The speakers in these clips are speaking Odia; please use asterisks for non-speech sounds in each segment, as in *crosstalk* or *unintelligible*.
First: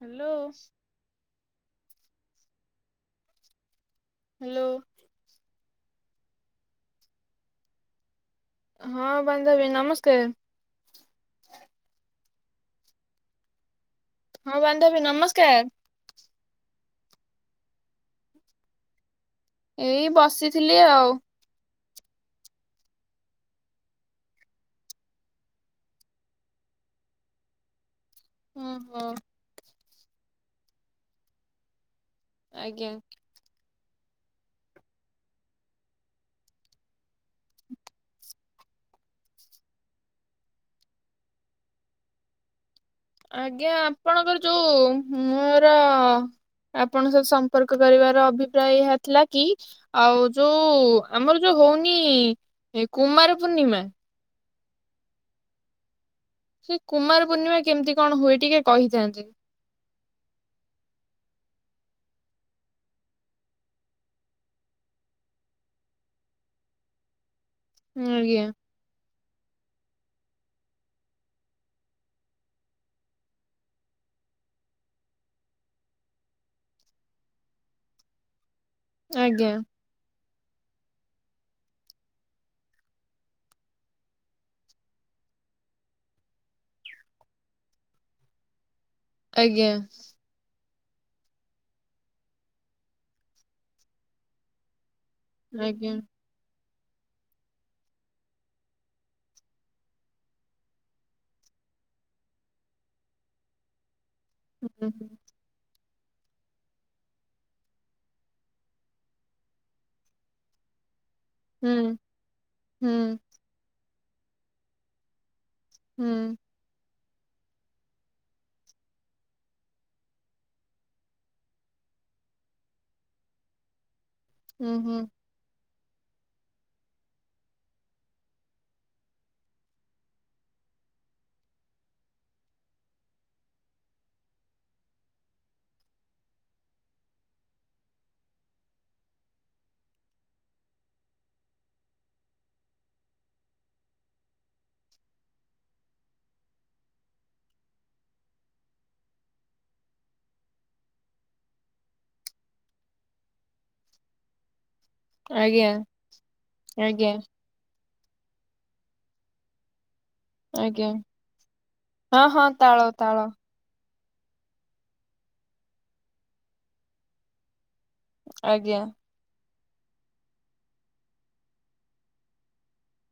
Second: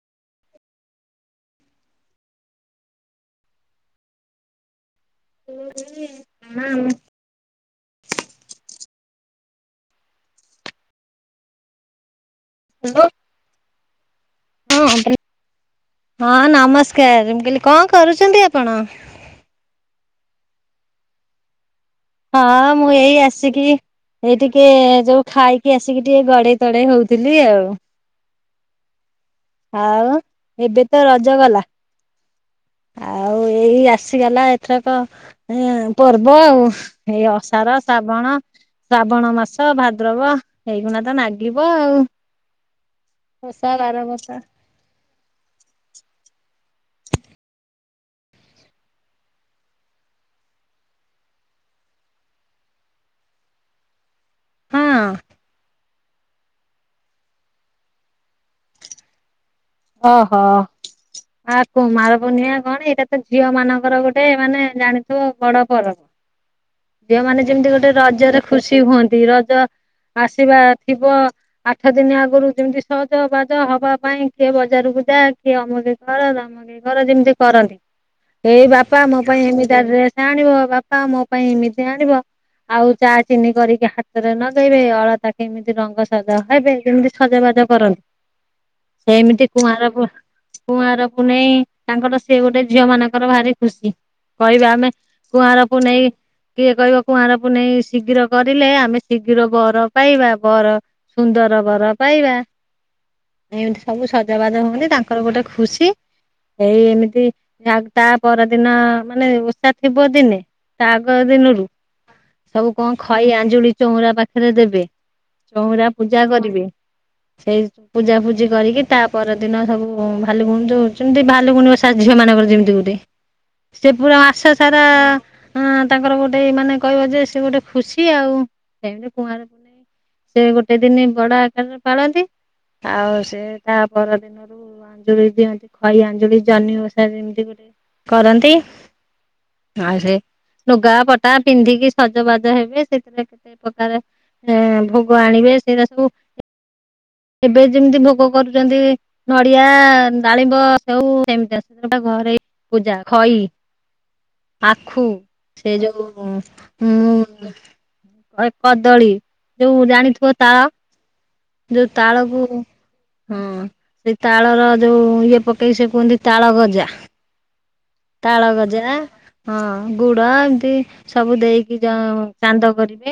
ହ୍ୟାଲୋ। ହ୍ୟାଲୋ। ହୁଁ ହୁଁ। ହଁ ବାନ୍ଧବୀ ନମସ୍କାର। ହ୍ୟାଲୋ। ହଁ ବାନ୍ଧବୀ ନମସ୍କାର। ହଁ ନମସ୍କାର ମୁଁ କହିଲି କଣ କରୁଛନ୍ତି ଆପଣ? ଏଇ ବସିଥିଲି ଆଉ ହଁ ମୁଁ ଏଇ ଆସିକି ଏଇ ଟିକେ ଯୋଉ ଖାଇକି ଆସିକି ଟିକେ ଗଡେଇ ତଡେଇ ହଉଥିଲି ଆଉ। ହୁଁ ହଁ। ଆଉ ଏବେ ତ ରଜ ଗଲା ଆଜ୍ଞା। ଆଉ ଏଇ ଆସିଗଲା ଏଥରକ ଏ ପର୍ବ ଆଉ ଏଇ ଅସାର ଶ୍ରାବଣ ଶ୍ରାବଣ ମାସ ଭାଦ୍ରବ ଏଇଗୁଣା ତ ନାଗିବ ଆଉ ଓଷା ଆଜ୍ଞା ବାର ବର୍ଷା। ଆପଣଙ୍କର ଯୋଉ ମୋର ଆପଣଙ୍କ ସହିତ ସମ୍ପର୍କ କରିବାର ଅଭିପ୍ରାୟ ଏହା ଥିଲା କି ଆଉ ଯୋଉ ଆମର ଯୋଉ ହଉନି କୁମାର ପୂର୍ଣ୍ଣିମା ହଁ। ସେ କୁମାର ପୂର୍ଣ୍ଣିମା କେମିତି କଣ ହୁଏ ଟିକେ କହିଥାନ୍ତେ ଓହୋ। ଆ କୁମାର ପୁନିଆ କଣ ଏଇଟା ତ ଝିଅ ମାନଙ୍କର ଗୋଟେ ମାନେ ଜାଣିଥିବ ବଡ ପର୍ବ ଝିଅମାନେ ଯେମିତି ଗୋଟେ ଆଜ୍ଞା ରଜରେ ଖୁସି ହୁଅନ୍ତି ରଜ ଆସିବା ଥିବ ଆଠ ଦିନ ଆଗରୁ ଯେମିତି ସଜ ବାଜ ହବା ପାଇଁ କିଏ ବଜାରକୁ ଯା କିଏ ଅମକ କର ତମକ କର ଯେମିତି କରନ୍ତି ଏଇ ବା ବାପା ମୋ ପାଇଁ ଆଜ୍ଞା ଏମିତି ଆ ଡ୍ରେସ ଆଣିବ ବାପା ମୋ ପାଇଁ ଏମିତି ଆଣିବ ଆଉ ଚା ଚିନି କରିକି ହାତରେ ନଗେଇବେ ଅଳତା କେମିତି ରଙ୍ଗ ସବ ହେବେ ଯେମିତି ସଜାବାଜ କରନ୍ତି ସେମିତି ଆଜ୍ଞା କୁଆଁର ପୁନ କୁଁଆର ପୁନେଇ ତାଙ୍କର ସେ ଗୋଟେ ଝିଅ ମାନଙ୍କର ଭାରି ଖୁସି କହିବା ଆମେ କୁଆଁର ଆଜ୍ଞା ପୁନେଇ। କିଏ କହିବ କୁଆଁର ପୁନେଇ ଶୀଘ୍ର କରିଲେ ଆମେ ଶୀଘ୍ର ବର ପାଇବା ବର ସୁନ୍ଦର ବର ପାଇବା ଏମିତି ସବୁ ସଜାବାଜ ହୁଅନ୍ତି ହୁଁ ତାଙ୍କର ଗୋଟେ ଖୁସି। ଏଇ ଏମିତି ତା ପରଦିନ ମାନେ ଉଷା ଥିବ ଦିନେ ତାଗ ଦିନରୁ ହୁଁ ସବୁ ହୁଁ କଣ ଖଇ ଆଞ୍ଜୁଳି ଚଉରା ପାଖରେ ଦେବେ ଚଉରା ହୁଁ ପୂଜା କରିବେ ସେଇ ପୂଜା ପୁ ଜି କରିକି ତା ପର ଦିନ ସବୁ ଭାଲ ଗୁଣମିତି ଭାଲ ଗୁଣିବ ଝିଅ ମାନଙ୍କର ଯେମିତି ଗୋଟେ ସେ ପୁରା ମାସ ହୁଁ ସାରା ହୁଁ ହଁ ତାଙ୍କର ଗୋଟେ ମାନେ କହିବ ଯେ ସେ ଗୋଟେ ଖୁସି ଆଉ ସେମିତି କୁ ସେ ଗୋଟେ ଦିନ ବଡ ଆକାରରେ ପାଳନ୍ତି ଆଉ ସେ ତା ପର ଦିନ ଜଳି ଦିଅନ୍ତି ଖୁଇଞ୍ଜଳି ଜମିି ଓଷା ଯେମିତି ଗୋ କରନ୍ତି। ଆ ସେରେ *unintelligible* ଲୁଗା ପଟା ପିନ୍ଧିକି ସଜବାଜ ହେବେ ସେଥିରେ କେତେ ପ୍ରକାର ଭୋଗ ଆଣିବେ ସେଇଟା ସବୁ ଏବେ ଯେମିତି ଭୋଗ କରୁଛନ୍ତି ନଡିଆ ଡାଳିମ୍ବ ସବୁ ସେମତି ଘରେ *unintelligible* ପୂଜା ଖଇ। ଆଖୁ ଆଜ୍ଞା ସେ ଯୋଉ ଆଜ୍ଞା ଉ କଦଳୀ ଯୋଉ ଜାଣିଥିବ ତାଳ ଆଜ୍ଞା ଯୋଉ ହଁ ହଁ ତାଳକୁ ତାଳ ତାଳ। ହଁ ସେଇ ତାଳର ଯୋଉ ଇଏ ପକେଇକି ସେ କୁହନ୍ତି ତାଳ ଗଜା। ତାଳ ଆଜ୍ଞା ଗଜା। ହଁ ଗୁଡ ଏମିତି ସବୁ ଦେଇକି ଯ ଚାନ୍ଦ କରିବେ।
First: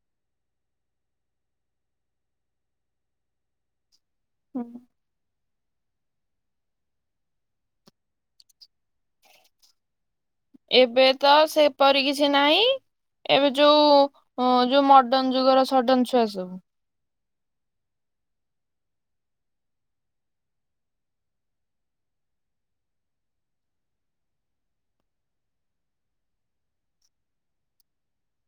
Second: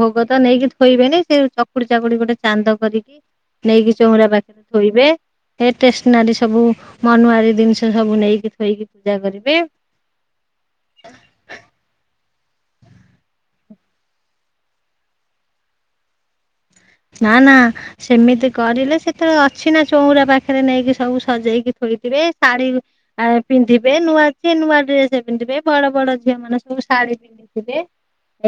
ଭୋଗ ତ ନେଇକି ଥୋଇବେନି ସେ ଚକୁଡି ଚକୁଡି ଗୋଟେ ଚାନ୍ଦ କରିକି ନେଇକି ଚଉଁଡ଼ା ପାଖ ହୁଁ। ଥୋଇବେ ଟେଷ୍ଟ ନାରୀ ସବୁ ମନୁଆରୀ ଜିନିଷ ସବୁ ନେଇକି ଥୋଇକି ପୂଜା କରିବେ। ଏବେ ତ ସେପରି କିଛି ନାହିଁ। ଏବେ ଯୋଉ ଯୋଉ ମଡନ ଯୁଗର ସଡନ ଛୁଆ ସବୁ। ନା ନା। ସେମିତି କରିଲେ ସେତେବେଳେ ଅଛି ନା ଚଉରା ପାଖରେ ନେଇକି ସବୁ ସଜେଇକି ଥୋଇଥିବେ ଶାଢୀ ଆ ପିନ୍ଧିବେ ନୂଆ ଛି ନୂଆ ଡ୍ରେସ ପିନ୍ଧିବେ ବଡ ବଡ ଝିଅମାନୋନ ସବୁ ଶାଢୀ ପି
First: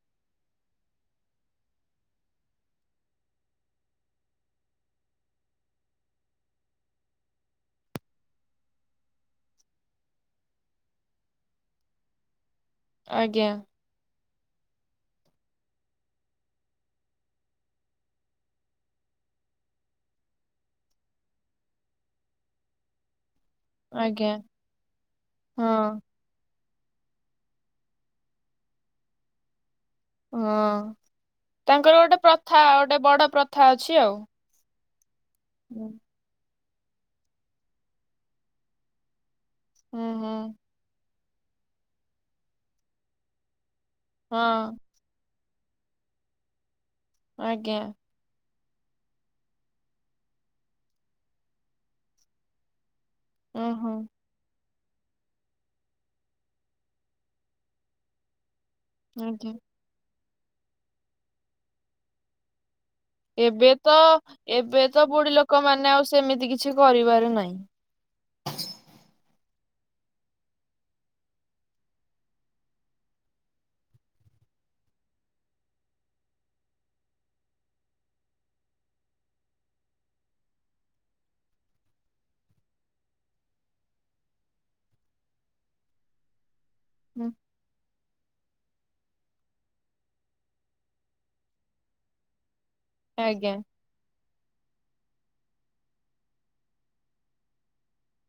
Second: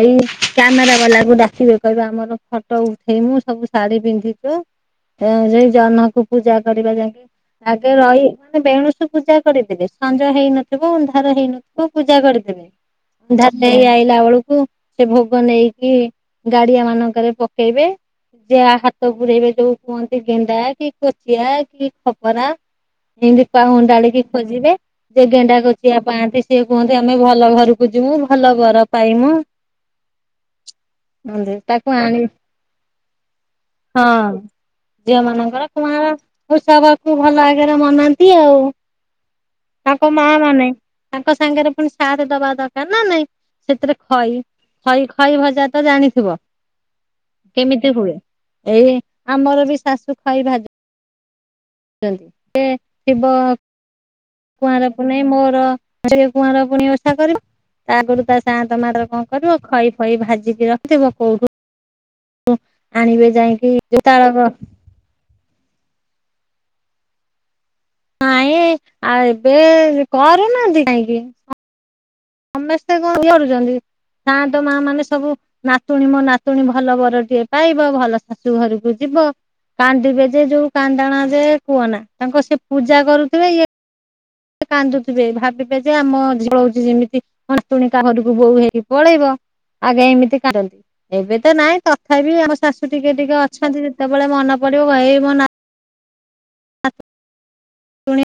ଏଇ କ୍ୟାମେରା ବାଲାକୁ ଡାକିବେ କହିବ ଆମର ଫଟୋ ଉ ସେ ମୁୁ ସବୁ ଶାଢୀ ପିନ୍ଧିଛୁ ଯ ଜହନକୁ ପୂଜା କରିବା ଯାଇକି ଆଗେ ରହି ମାନେ ବେଣୁସ ପୂଜା କରିଦେବେ ସଞ୍ଜ ହେଇନଥିବ ଅନ୍ଧାର ହେଇନଥିବ ପୂଜା କରିଦେବେ। ଆଜ୍ଞା। ଧାନ ଆଇଲା ବେଳକୁ ସେ ଭୋଗ ନେଇକି ଗାଡିଆ ମାନଙ୍କରେ *unintelligible* ଯାହା ହାତ ବୁଡେଇବେ ଯୋଉ କୁହନ୍ତି ଗେଣ୍ଡା କି କୋଚିଆ କି ଖପରା। ଏମ ଦୀପା ହଣ୍ଡାଳିକି ଆଜ୍ଞା ଖୋଜିବେ ଯେ ଗେଣ୍ଡା କଚିଆ ହଁ ପାଆନ୍ତି। ସେିଏ କୁହନ୍ତି ଆମେ ଭଲ ଘରକୁ ଯିବୁ ଭଲ ବର ପାଇମୁ। ହଁ କୁହନ୍ତି ତାକୁ ତାଙ୍କର ଗୋଟେ ଆଣି ପ୍ରଥା ଗୋଟେ ବଡ ପ୍ର ହଁ ଝିଅମାନଙ୍କର ହୁଁ କୁମାର ଉ ସବକୁ ଭଲ ଆଗରେ ମନାନ୍ତି ଆଉ ହୁଁ ତାଙ୍କ ମା ହୁଁ, ମାନେ ତାଙ୍କ ସାଙ୍ଗରେ ପୁଣି ସାଥ ଦବା ଦରକାର ନା ନାଇଁ ସେଥିରେ ଖଇ ହଁ ଖଇ ଖାଇ ଭଜା ତ ଜାଣିଥିବ। ଆଜ୍ଞା କେମିତି ହୁଏ ଏଇ ଆମର ବି ଶାଶୁ ଖଇବାଜ ଶିବ *unintelligible* ଓହୋ। କୁଆଁର ପୁଣି ମୋର ସେ କୁଆଁର ପୁଣି ଓଷା କରିବ ତା ଆଗରୁ ତା ସା ଟମାଟର କଣ ଆଜ୍ଞା। କରିବ ଖଇ ଫଇ ଭାଜିକି ରଖଥିବ କୋଉଠୁ ଆଣିବେ ଏବେ ଯାଇକି ତ ତାଳ ଏବେ ତ ବୁଢୀ ଲୋକମାନୋନେ ଆଉ ସେମିତି କିଛି କରିବାର ନାହିଁ। ନାଇଁ ଆଉ ଏବେ କରୁନାହାନ୍ତି କାହିଁକି ସମସ୍ତେ କଣ କରୁଛନ୍ତି ସା ତ ମା ମାନେ ସବୁ ନାାତୁଣୀ ମୋ ନାାତୁଣୀ ଭଲ ବରଟିଏ ପାଇବ ଭଲ ଶାଶୁ ଘରକୁ ଯିବ। କାନ୍ଦିବେ ଯେ ଯୋଉ କାନ୍ଦାଣା ଯେ କୁହନା ତାଙ୍କ ସେ ପୂଜା କରୁଥିବେ ଇଏ କାନ୍ଦୁଥିବେ ଭାବିବେ ଯେ ଆମଳଉଛି ଯେମିତି ହୁଁ, ନାତୁଣୀ କହାଘରକୁ ବୋଉ ହେଇକି ପଳେଇବ। ଆଜ୍ଞା ଏମିତି କାଟନ୍ତି ଏବେ ତ ନହିଁ ତଥାପି ଆ ଶାଶୁ ଟିକେ ଟିକେ ଆଜ୍ଞା ଅଛନ୍ତି ଯେତେବେଳେ ମନ ପଡିବ ମୋ ନା ଆ ପୁଣି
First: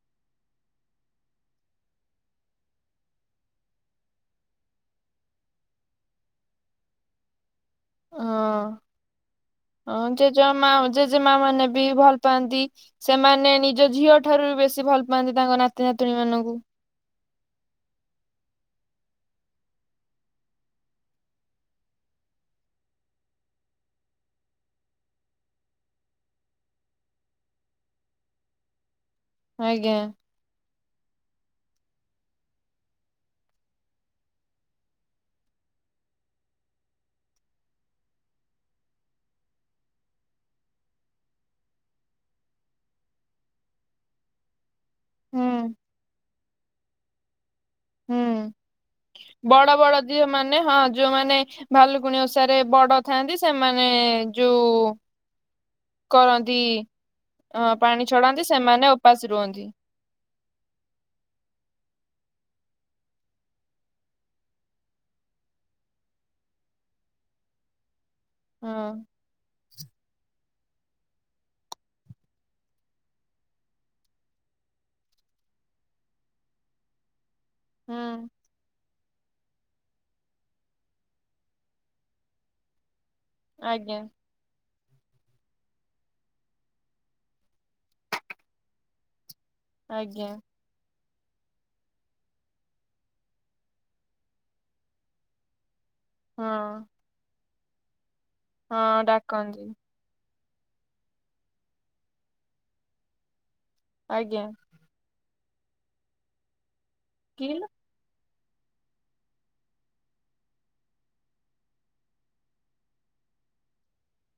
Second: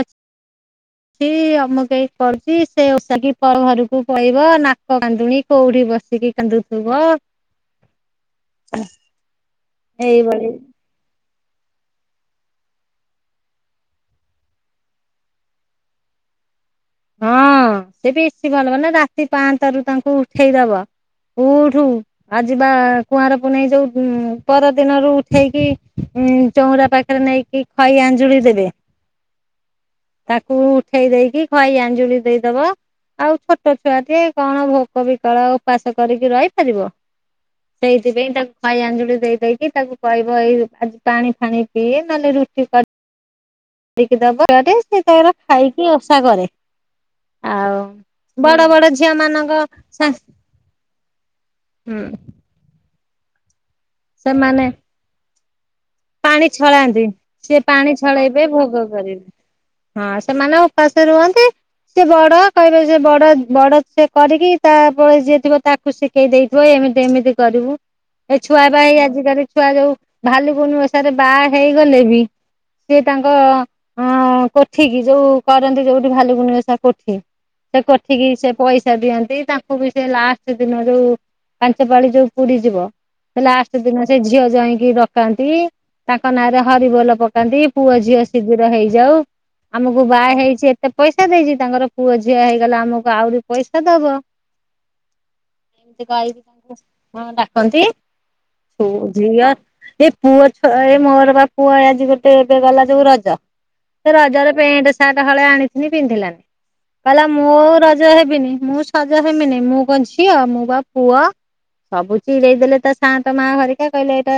ଆ ଛି ଅମକେଇ କରୁଛି ସେ ଓଷା କି ଘରକୁ ପଳେଇବ ନାକ କାନ୍ଦୁଣି କୋଉଠି ବସିକି କାନ୍ଦୁଥିବ ହଁ ହଁ ଏଇଭଳି ଜେଜେ ମା ଜେଜେମା ମାନେ ବି ଭଲ ପାଆନ୍ତି ସେମାନେ ନିଜ ଝିଅ ଠାରୁ ବି ବେଶୀ ଭଲ ପାଆନ୍ତି ତାଙ୍କ ନାତି ନାତୁଣୀ ମାନଙ୍କୁ ହଁ ସେ ଟିକେ ବେଶୀ ଭଲ ନା ରାତି ପାହାନ୍ତା ରୁ ତାଙ୍କୁ ଉଠେଇଦବ ଉଠୁ ଆଜି ବା କୁଆଁର ପୁନେଇଁ ଯୋଉ ପରଦିନରୁ ଉଠେଇକି ଉ ଚଉରା ପାଖରେ ନେଇ କି ଖଇ ଆଞ୍ଜୁଳି ଦେବେ ଆଜ୍ଞା ତାକୁ ଉଠେଇ ଦେଇକି ଖଇ ଆଞ୍ଜୁଳି ଦେଇଦବ ଆଉ ଛୋଟ ଛୁଆ ଟେ କଣ ଭୋକ ବିକଳ ଉପାସ କରିକି ରହିପାରିବ ସେଇଥିପାଇଁ ତାକୁ ଖଇ ଆଞ୍ଜୁଳି ଦେଇ ଦେଇକି ତାକୁ କହିବ ଏଇ ଆଜି ପାଣି ଫାଣି ପିଏ ନହେଲେ ରୁଟି କରି କି ଦବ କରେ ସେ ତାର ହୁଁ ଖାଇକି ଓଷା କରେ ଆଉ ହୁଁ ବଡ ବଡ ଝିଅ ମାନଙ୍କ ବଡ ବଡ ସା ଝିଅ ମାନେ ହଁ ଯୋଉମାନେ ହୁଁ ଭାଲୁକୁଣି ଓଷାରେ ବଡ ଥାଆନ୍ତି ସେମାନେ ସେମାନେ ଯୋଉ ପାଣି କରନ୍ତି ଛଳାନ୍ତି ସେ ଅ ପାଣି ଛଡାନ୍ତି ଛଳେଇବେ ଭୋଗ ସେମାନେ ଉପାସ ରୁହନ୍ତି। କରିବେ ହଁ ସେମାନେ ଉପାସ ରୁହନ୍ତି ସେ ବଡ କହିବେ ସେ ବଡ ବଡ ସେ କରିକି ତାପରେ ଯିଏ ଥିବ ତା କୁ ସିକେଇ ଦେଇଥିବ ଏମିତି ଏମିତି କରିବୁ ଏ ଛୁଆ ହଁ ବା ଏଇ ଆଜିକାଲି ଛୁଆ ଯୋଉ ଭାଲୁକୁଣୀ ଓଷାରେ ବାହା ହେଇଗଲେ ବି ସିଏ ତାଙ୍କ ଅ କୋଠି କି ଯୋଉ କରନ୍ତି ଯୋଉଠି ଭାଲୁକୁଣି ଓଷା କୋଠି ସେ କୋଠିକି ହୁଁ ସେ ପଇ ସା ଦିଅନ୍ତି ତାଙ୍କୁ ବି ସେ ଲାଷ୍ଟ ଦିନ ଯୋଉ ପାଞ୍ଚ ପାାଳି ଯୋଉ ପୁରିଯିବ ସେ ଲାଷ୍ଟ ଆଜ୍ଞା ଦିନ ସେ ଝିଅ ଜ୍ୱାଇଁ କି ଡକାନ୍ତି ତାଙ୍କ ନାଁରେ ହରିବୋଲ ପକାନ୍ତି ପୁଅ ଝିଅ ଶିଘିର ହେଇଯାଉ ଆମକୁ ଆଜ୍ଞା ବାହା ହେଇଛି ଏ ତେ ପଇସା ଦେଇଛି ତାଙ୍କର ପୁଅ ଝିଅ ହେଇଗଲେ ଆମକୁ ଆହୁରି ପଇସା ଦବ ଏମିତି କହିବି ହଁ ହଁ ଡାକନ୍ତି ସବୁ ହଁ ଝିଅ ଡାକନ୍ତି ପୁଅ ଛୁଆ ଏ ମୋର ବା ପୁଅ ଆଜି ଗୋଟେ ଏବେ ଗଲା ଯୋଉ ରଜ ସେ ଆଜ୍ଞା ରଜରେ ପେଣ୍ଟ ସାର୍ଟ ହଳେ ଆଣିଥିନି ପିନ୍ଧିଲାନି କହିଲା ମୁଁ କିଲୋ ରଜ ହେବିନି ମୁଁ ସଜ ହେମିନି ମୁଁ କଣ ଝିଅ ମୁଁ ବା ପୁଅ ସବୁ ଚିଡେଇ ଦେଲେ ତା ସାଆନ୍ତ ମା ହରିକା କହିଲେ ଏଇଟା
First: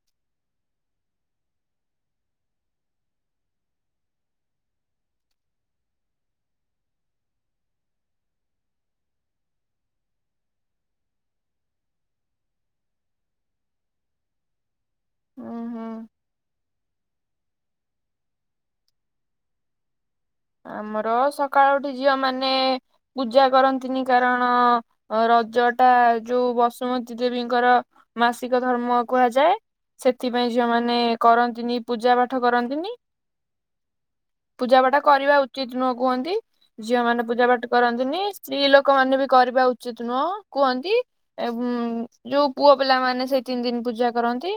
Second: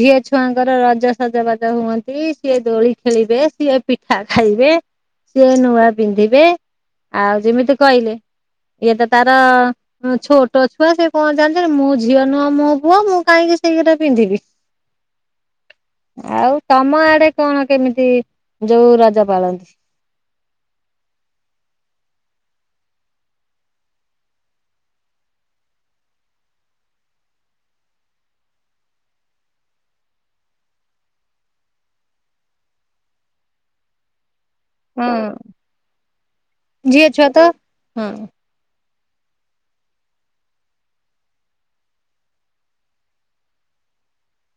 ଝିଅ ଛୁଆଙ୍କର ରଜ ସଜବାଜ ହୁଅନ୍ତି ସିଏ ଦୋଳି ଖେଳିବେ ସିଏ ପିଠା ଖାଇବେ ସିଏ ନୂଆ ପିନ୍ଧିବେ ଆଉ ଯେମିତି କହିଲେ ଇଏ ତ ତାର ହଁ ଛୋଟ ଛୁଆ ସେ କଣ ଜାଣିଛନ୍ତି ମୁଁ ଝିଅ ନୁହଁ ମୁଁ ପୁଅ ମୁଁ କାହିଁକି ସେଇରା ପିନ୍ଧିବି ହୁଁ ହୁଁ ଆଉ ତମ ଆଡେ କଣ କେମିତି ଯୋଉ ରଜ ପାଳନ୍ତି ଆମର ସକାଳୁ ଉଠି ଝିଅ ମାନେ ପୂଜା କରନ୍ତିନି କାରଣ ଅ ରଜ ଟା ଯୋଉ ବସୁମତୀ ଦେବୀଙ୍କର ମାସିକ ଧର୍ମ କୁହାଯାଏ ସେଥିପାଇଁ ଝିଅ ମାନେ କରନ୍ତିନି ପୂଜା ପାଠ କରନ୍ତିନି ପୂଜାପାଠ ହଁ କରିବା ଉଚିତ ନୁହଁ କୁହନ୍ତି ଝିଅ ମାନେ ଛୁଆ ପୂଜା ତ ପାଠ ହଁ। କରନ୍ତିନି ସ୍ତ୍ରୀ ଲୋକ ମାନେ ବି କରିବା ଉଚିତ ନୁହଁ କୁହନ୍ତି ଏବଂ ଯୋଉ ପୁଅ ପିଲାମାନେ ସେଇ ତିନି ଦିନ ପୂଜା କରନ୍ତି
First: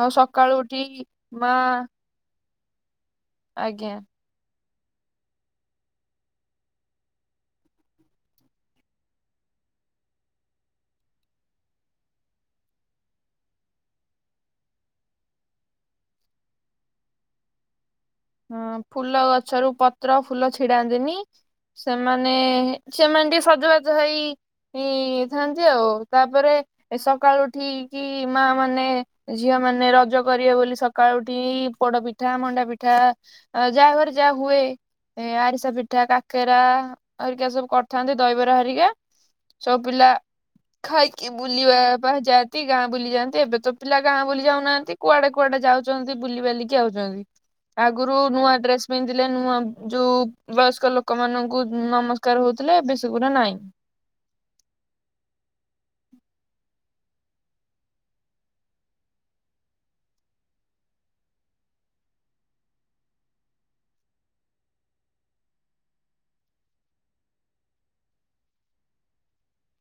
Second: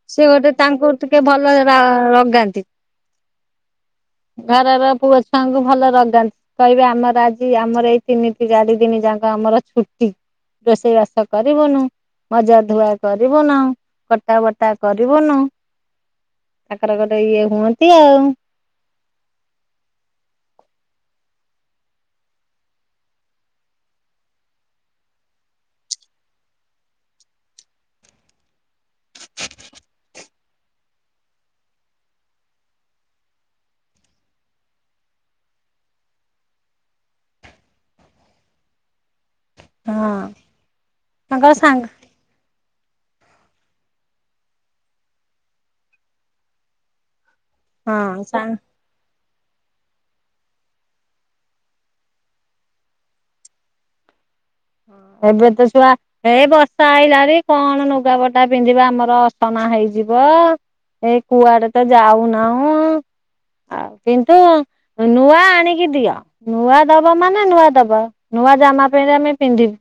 ଆଉ ସେ ଗୋଟେ ସକାଳୁ ଉଠି ତାଙ୍କୁ ଟିକେ ଭଲ ମା ର ରଗାନ୍ତି। ଆଜ୍ଞା। ଘରର ପୁଅ ଛୁଆଙ୍କୁ ଭଲ ରଗାନ୍ତି। କହିବେ ଆମର ଆଜି ଆମର ଏଇ ତିନି ଚାରି ଦିନ ଯାକ ଆମର ଛୁଟି। ରୋଷେଇ ବାସ କରିବୁନୁ ମଜା ଧୁଆ କରିବୁନାହୁଁ କଟା ବଟା କରିବୁନୁ। କଟର କଟ ଇଏ ହୁଅନ୍ତି ଆଉ। ହଁ ଫୁଲ ଗଛରୁ ପତ୍ର ଫୁଲ ଛିଡାନ୍ତିନି। ସେମାନେ ସେମାନେ ଟିକେ ସଜବାଜ ହେଇ ହେଇଥନ୍ତି ଆଉ ତାପରେ ଏ ସକାଳୁ ଉଠି କିି ମା ମାନେ ଝିଅ ମାନେ ରଜ କରିବେ ବୋଲି ସକାଳୁ ଉଠି ପୋଡପି ପିଠା ମଣ୍ଡା ପିଠା ଯାହା ଘରେ ଯାହା ହୁଏ। ଏ ଆରିସା ପିଠା କାକେରା ହରିକା ସବୁ କରିଥାନ୍ତି ଦହିବରା ହେରିକା। ସବୁ ପିଲା ହଁ। ଖାଇକି ତାଙ୍କର ବୁଲିବା ସାଙ୍ଗ ବା ଯାଆନ୍ତି ଗାଁ ବୁଲି ଯାଆନ୍ତି ଏବେ ତ ପିଲା ଗାଁ ବୁଲି ଯାଉନାହାନ୍ତି କୁଆଡେ କୁଆଡେ ଯାଉଛନ୍ତି ବୁଲିିବାଲିକି ଆଉଛନ୍ତି। ଆଗରୁ ହଁ ନୂଆ ସାଙ୍ଗ ଡ୍ରେସ୍ ପିନ୍ଧଲେ ନୂଆ ଯୋଉ ବୟସ୍କ ଲୋକମାନଙ୍କୁ ନମସ୍କାର ହେଉଥିଲେ ଏବେ ସେ ଗୁରା ନାଇଁ। ଏବେ ତ ଛୁଆ ଏଇ ବର୍ଷା ଆଇଲାଣି କଣ ଲୁଗା ପଟା ପିନ୍ଧିବ ଆମର ଅସନା ହେଇଯିବ। ଏ କୁଆଡେ ତ ଯାଉନାହୁଁ ଆଉ କିନ୍ତୁ ନୂଆ ଆଣିକି ଦିଅ ନୂଆ ଦବ ମାନେ ନୂଆ ଦବ ନୂଆ ଜାମା ପେଣ୍ଟ ଆମେ ପିନ୍ଧିବି।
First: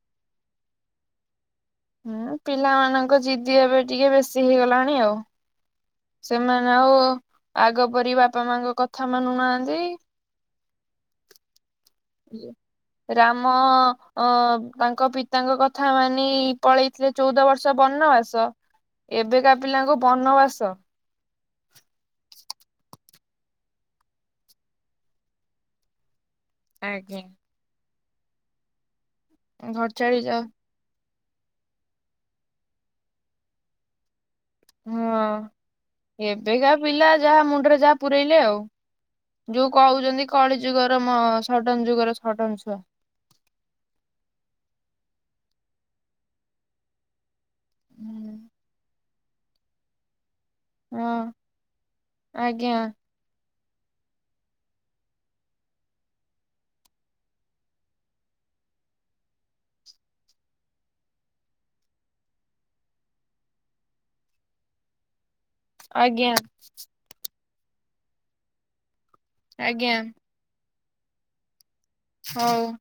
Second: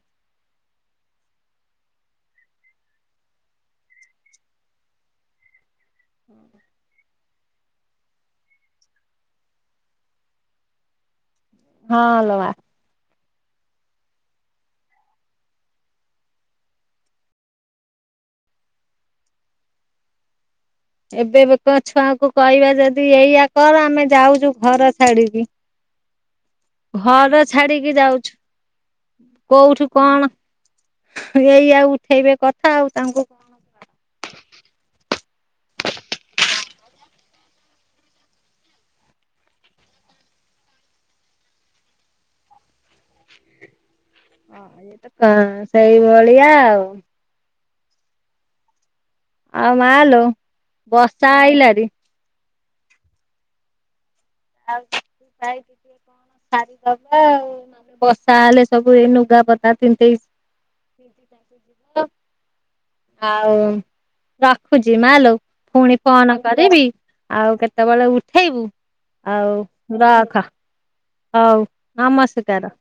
ହୁଁ ପିଲାମାନଙ୍କ ଜିଦି ଏବେ ଟିକେ ବେଶୀ ହେଇଗଲାଣି ଆଉ। ସେମାନେ ଆଉ ଆଗ ପରି ବାପା ମାଙ୍କ କଥା ମାନୁନାହାନ୍ତି। ହଁ ଲୋ ମା। ରାମ ଅ ତାଙ୍କ ପିତାଙ୍କ କଥା ମାନି ପଳେଇଥିଲେ ଚଉଦ ବର୍ଷ ବନବାସ ଏବେକା ପିଲାଙ୍କୁ ବନବାସ। ଏବେ ବେକ ଛୁଆକୁ କହିବା ଯଦି ଏଇଆ କର ଆମେ ଯାଉଛୁ ଘର ଛାଡିକି। ଆଜ୍ଞା। ଘର ଛାଡିକି ଯାଉଛୁ ଘର କୋଉଠୁ ଛାଡି କଣ। ଯା ଏଇଆ ଉଠେଇବେ କଥା ଆଉ ତାଙ୍କୁ ହଁ ଏବେକା ପିଲା ଯାହା ମୁଣ୍ଡରେ ଯାହା ପୁରଇଲେ ଆଉ। ଯୋଉ କହୁଛନ୍ତି କଳି ଯୁଗର ସଡନ ଯୁଗର ସଡନ ଛୁଆ। ଏ ହଁ ତ କ ସେଇଭଳିଆ ଆଉ। ହୁଁ। ଆଉ ମାଲୋ ହଁ ବର୍ଷା ଆଇଲାଣି। ଆଜ୍ଞା। ଆଉ ଖାଇ। *inaudible* ସାରି ଦବ ଆଉ ନହେଲେ ବର୍ଷା ହେଲେ ସବୁ ଏ ଲୁଗାପଟା ତିନ୍ତି *inaudible* ଆଉ ରଖୁଛି ମାଲୋ ପୁଣି ଆଜ୍ଞା ଫୋନ କରିବି। ଆଉ କେତେବେଳେ ଉଠେଇବୁ ଆଉ ଆଜ୍ଞା ରଖ। ହଉ ହଉ। ନମସ୍କାର।